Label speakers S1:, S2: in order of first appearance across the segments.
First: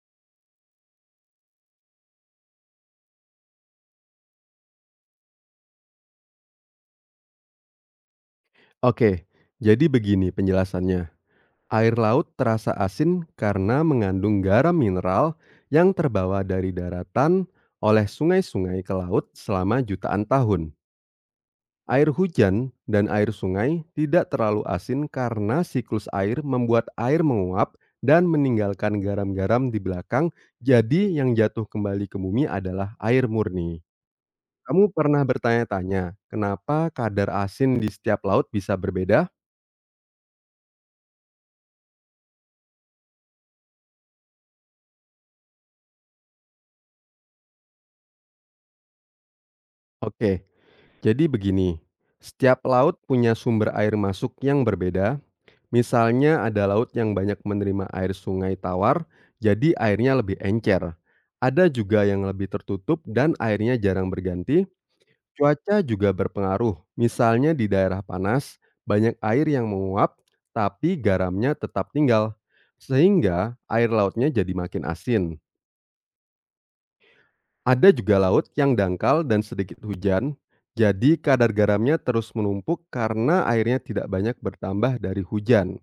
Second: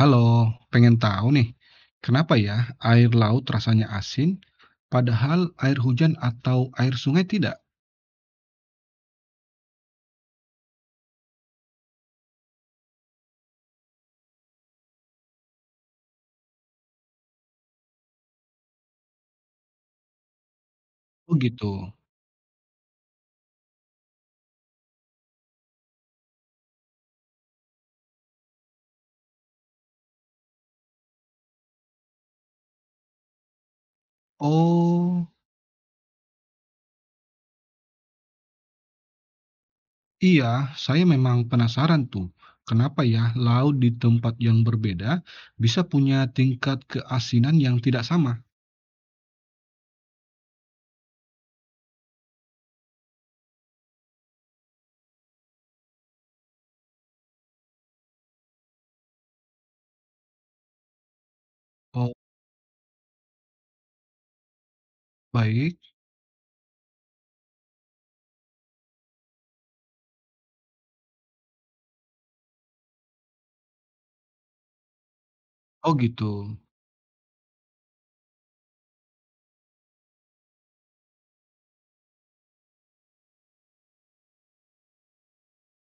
S1: Halo, pengen tahu nih, kenapa ya air laut rasanya asin, padahal air hujan atau air sungai tidak?
S2: Oke, jadi begini penjelasannya. Air laut terasa asin karena mengandung garam mineral yang terbawa dari daratan oleh sungai-sungai ke laut selama jutaan tahun.
S1: Oh gitu.
S2: Air hujan dan air sungai tidak terlalu asin karena siklus air membuat air menguap dan meninggalkan garam-garam di belakang. Jadi, yang jatuh kembali ke bumi adalah air murni. Kamu pernah
S1: Oh
S2: bertanya-tanya, kenapa kadar asin di setiap laut bisa berbeda?
S1: iya, saya memang penasaran tuh, kenapa ya laut di tempat yang berbeda bisa punya tingkat keasinan yang tidak sama?
S2: Oke, jadi begini, setiap laut punya sumber air masuk yang berbeda. Misalnya ada laut yang banyak menerima air sungai tawar, jadi airnya lebih encer. Ada juga
S1: Oh
S2: yang lebih tertutup dan airnya jarang berganti.
S1: baik,
S2: Cuaca juga berpengaruh. Misalnya di daerah panas, banyak air yang menguap, tapi garamnya tetap tinggal. Sehingga air lautnya jadi makin asin.
S1: oh gitu.
S2: Ada juga laut yang dangkal dan sedikit hujan, jadi kadar garamnya terus menumpuk karena airnya tidak banyak bertambah dari hujan.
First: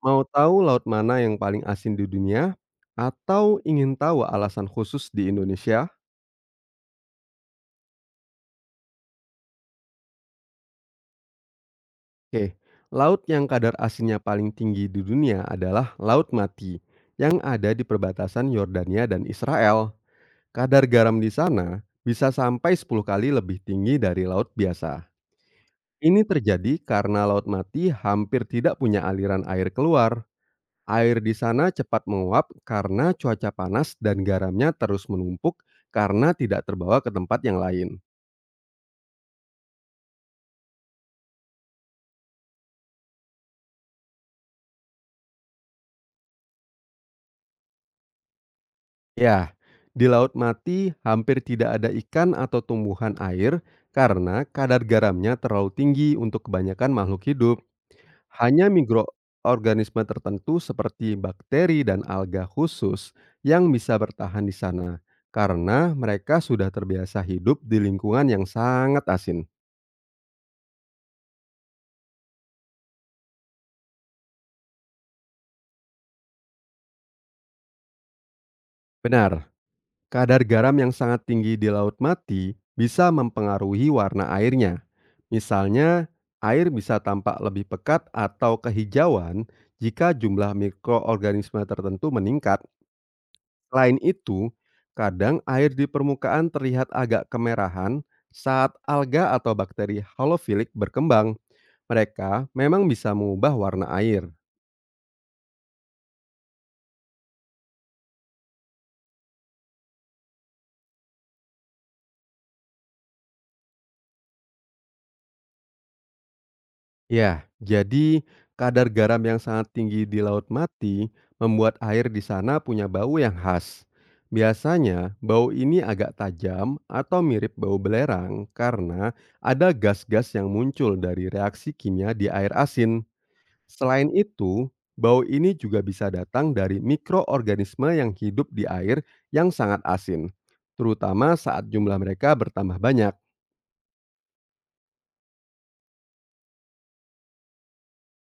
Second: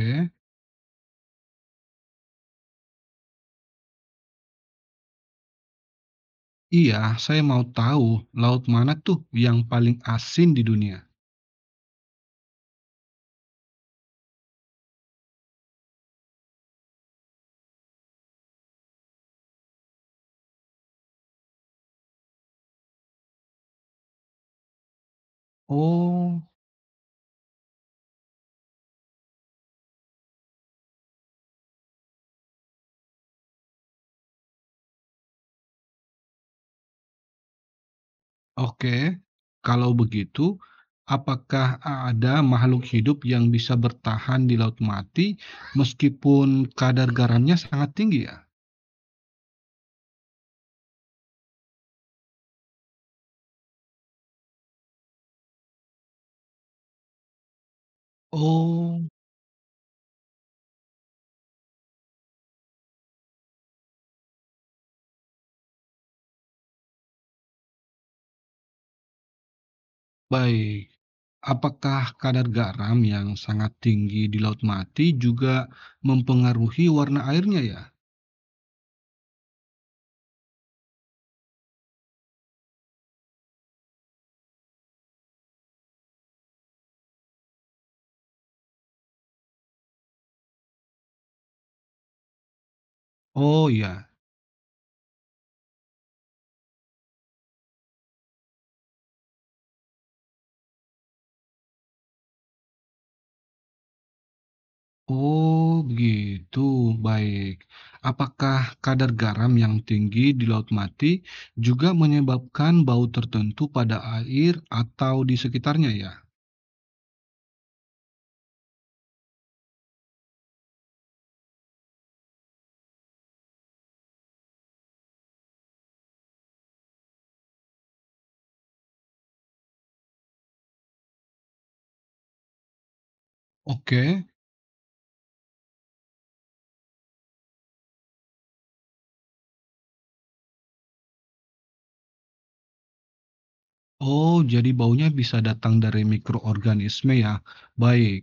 S2: Mau tahu laut mana yang paling asin di dunia? Atau ingin tahu alasan khusus di Indonesia?
S1: iya, saya mau tahu laut mana tuh yang paling asin di dunia?
S2: Oke, laut yang kadar asinnya paling tinggi di dunia adalah Laut Mati, yang ada di perbatasan Yordania dan Israel. Kadar garam di sana bisa sampai 10 kali lebih tinggi dari laut biasa. Ini
S1: Oh.
S2: terjadi karena Laut Mati hampir tidak punya aliran air keluar. Air di sana cepat menguap karena cuaca panas dan garamnya terus menumpuk karena tidak terbawa ke tempat yang lain.
S1: Oke, kalau begitu, apakah ada makhluk hidup yang bisa bertahan di laut mati meskipun kadar garamnya sangat tinggi ya?
S2: Ya, di Laut Mati hampir tidak ada ikan atau tumbuhan air karena kadar garamnya terlalu tinggi untuk kebanyakan makhluk hidup. Hanya
S1: Oh,
S2: mikroorganisme tertentu seperti bakteri dan alga khusus yang bisa bertahan di sana karena mereka sudah terbiasa hidup di lingkungan yang sangat asin.
S1: baik. Apakah kadar garam yang sangat tinggi di laut mati juga mempengaruhi warna airnya ya?
S2: Benar, kadar garam yang sangat tinggi di Laut Mati bisa mempengaruhi warna airnya. Misalnya, air bisa tampak lebih pekat atau kehijauan jika jumlah mikroorganisme tertentu meningkat.
S1: Oh
S2: Selain
S1: ya.
S2: itu, kadang air di permukaan terlihat agak kemerahan saat alga atau bakteri halofilik berkembang. Mereka memang bisa mengubah warna air.
S1: Oh, begitu. Baik. Apakah kadar garam yang tinggi di Laut Mati juga menyebabkan bau tertentu pada air atau di sekitarnya ya?
S2: Ya, jadi kadar garam yang sangat tinggi di laut mati membuat air di sana punya bau yang khas. Biasanya, bau ini agak tajam atau mirip bau belerang karena ada gas-gas yang muncul dari reaksi kimia di air asin. Selain
S1: Oke.
S2: itu, bau ini juga bisa datang dari mikroorganisme yang hidup di air yang sangat asin, terutama saat jumlah mereka bertambah banyak.
S1: Oh, jadi baunya bisa datang dari mikroorganisme ya. Baik.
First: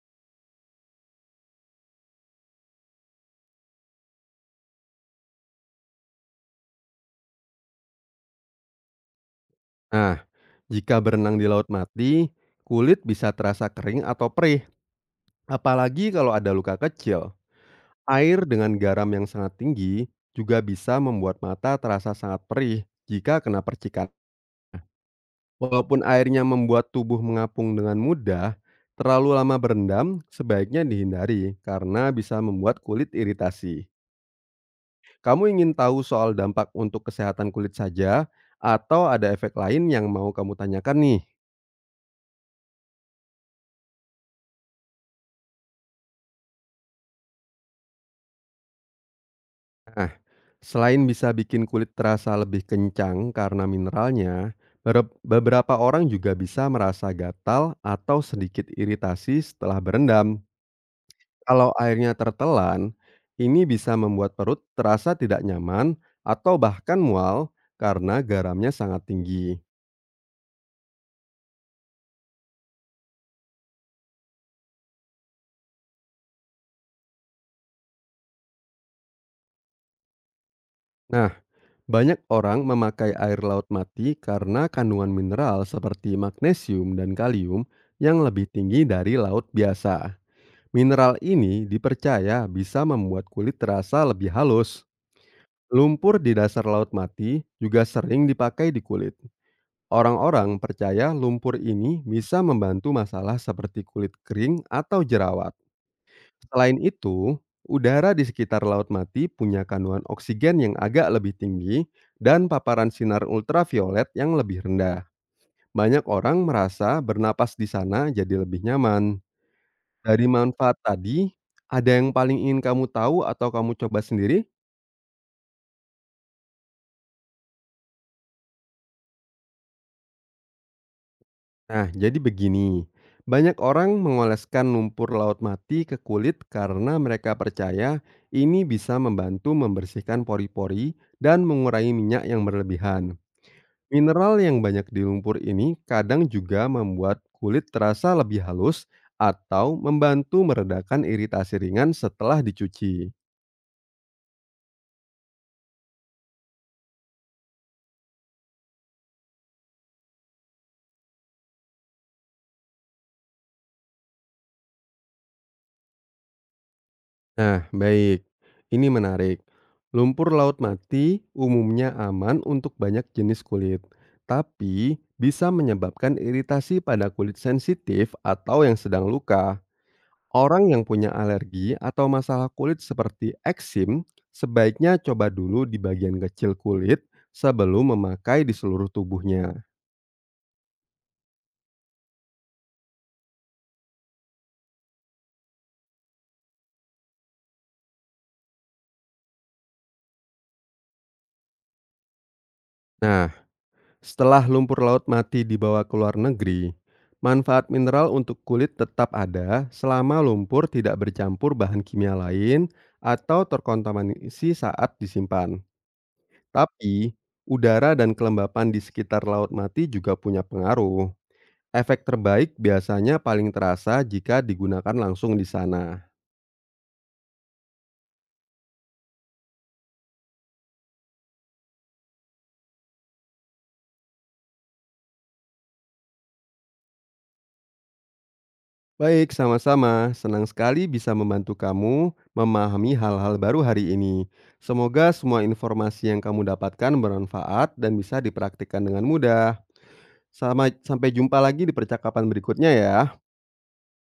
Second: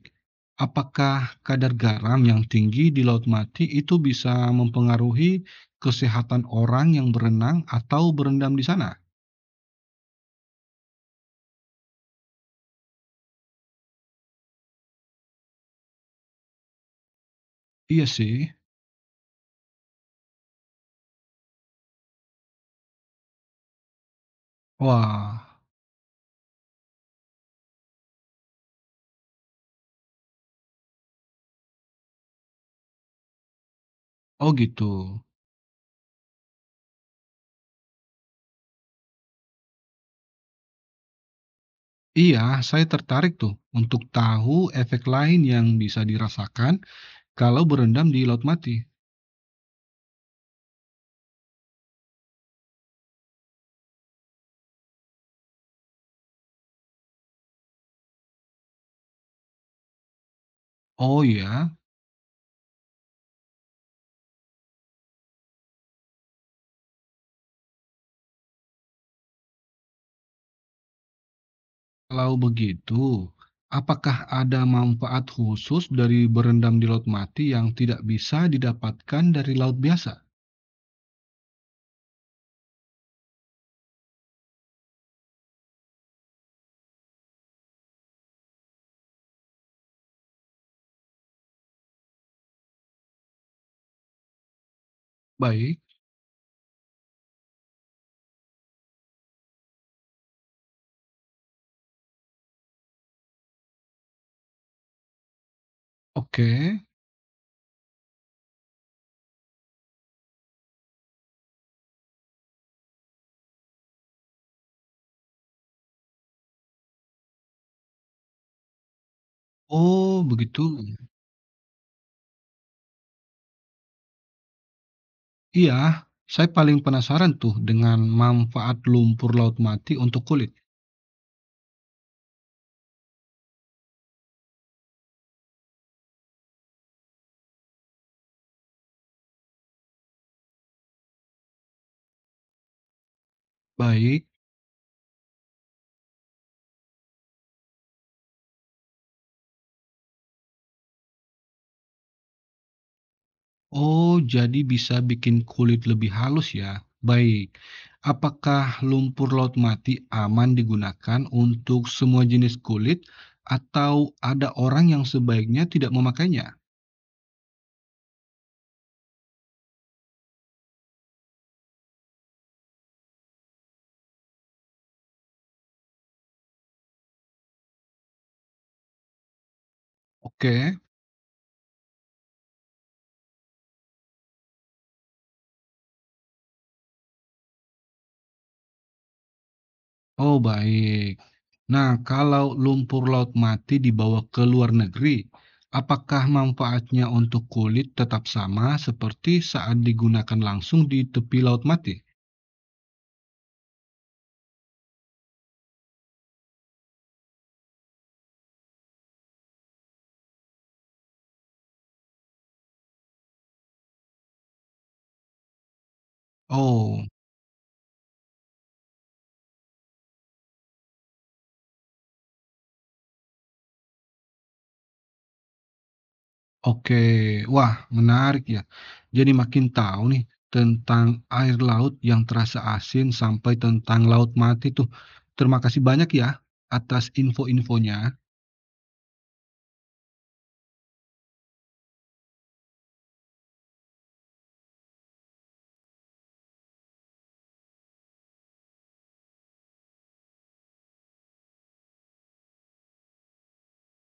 S1: Apakah kadar garam yang tinggi di Laut Mati itu bisa mempengaruhi kesehatan orang yang berenang atau berendam di sana?
S2: Nah, jika berenang di laut mati, kulit bisa terasa kering atau perih, apalagi kalau ada luka kecil.
S1: Iya
S2: Air
S1: sih.
S2: dengan garam yang sangat tinggi juga bisa membuat mata terasa sangat perih jika kena percikan.
S1: Wah,
S2: Walaupun airnya membuat tubuh mengapung dengan mudah, terlalu lama berendam sebaiknya dihindari karena bisa membuat kulit iritasi.
S1: oh gitu.
S2: Kamu ingin tahu soal dampak untuk kesehatan kulit saja atau ada efek lain yang mau kamu tanyakan nih?
S1: Iya, saya tertarik tuh untuk tahu efek lain yang bisa dirasakan kalau berendam di laut mati.
S2: Nah, selain bisa bikin kulit terasa lebih kencang karena mineralnya, beberapa orang juga bisa merasa gatal atau sedikit iritasi setelah berendam.
S1: Oh ya,
S2: Kalau airnya tertelan, ini bisa membuat perut terasa tidak nyaman atau bahkan mual karena garamnya sangat tinggi.
S1: kalau begitu, apakah ada manfaat khusus dari berendam di laut mati yang tidak bisa didapatkan dari laut biasa?
S2: Nah, banyak orang memakai air laut mati karena kandungan mineral seperti magnesium dan kalium yang lebih tinggi dari laut biasa. Mineral ini dipercaya bisa membuat kulit terasa lebih halus.
S1: Baik,
S2: Lumpur di dasar laut mati juga sering dipakai di kulit. Orang-orang percaya lumpur ini bisa membantu masalah seperti kulit kering atau jerawat.
S1: oke.
S2: Selain itu, udara di sekitar Laut Mati punya kandungan oksigen yang agak lebih tinggi dan paparan sinar ultraviolet yang lebih rendah. Banyak orang merasa bernapas di sana jadi lebih nyaman.
S1: Oh,
S2: Dari
S1: begitu.
S2: manfaat tadi, ada yang paling ingin kamu tahu atau kamu coba sendiri?
S1: Iya, saya paling penasaran tuh dengan manfaat lumpur laut mati untuk kulit.
S2: Nah, jadi begini. Banyak orang mengoleskan lumpur laut mati ke kulit karena mereka percaya ini bisa membantu membersihkan pori-pori dan mengurangi minyak yang berlebihan.
S1: Baik.
S2: Mineral yang banyak di lumpur ini kadang juga membuat kulit terasa lebih halus atau membantu meredakan iritasi ringan setelah dicuci.
S1: Oh, jadi bisa bikin kulit lebih halus ya? Baik. Apakah lumpur laut mati aman digunakan untuk semua jenis kulit atau ada orang yang sebaiknya tidak memakainya?
S2: Nah, baik. Ini menarik. Lumpur laut mati umumnya aman untuk banyak jenis kulit, tapi bisa menyebabkan iritasi pada kulit sensitif atau yang sedang luka. Orang
S1: Oke.
S2: yang punya alergi atau masalah kulit seperti eksim, sebaiknya coba dulu di bagian kecil kulit sebelum memakai di seluruh tubuhnya.
S1: Oh, baik. Nah, kalau lumpur laut mati dibawa ke luar negeri, apakah manfaatnya untuk kulit tetap sama seperti saat digunakan langsung di tepi laut mati?
S2: Nah, setelah lumpur laut mati dibawa ke luar negeri, manfaat mineral untuk kulit tetap ada selama lumpur tidak bercampur bahan kimia lain atau terkontaminasi saat disimpan.
S1: Oh.
S2: Tapi, udara dan kelembapan di sekitar laut mati juga punya pengaruh. Efek terbaik biasanya paling terasa jika digunakan langsung di sana.
S1: Oke, wah menarik ya. Jadi makin tahu nih tentang air laut yang terasa asin sampai tentang laut mati tuh. Terima kasih banyak ya atas info-infonya.
S2: Baik, sama-sama. Senang sekali bisa membantu kamu memahami hal-hal baru hari ini. Semoga semua informasi yang kamu dapatkan bermanfaat dan bisa dipraktikkan dengan mudah. Sama, sampai jumpa lagi di percakapan berikutnya ya.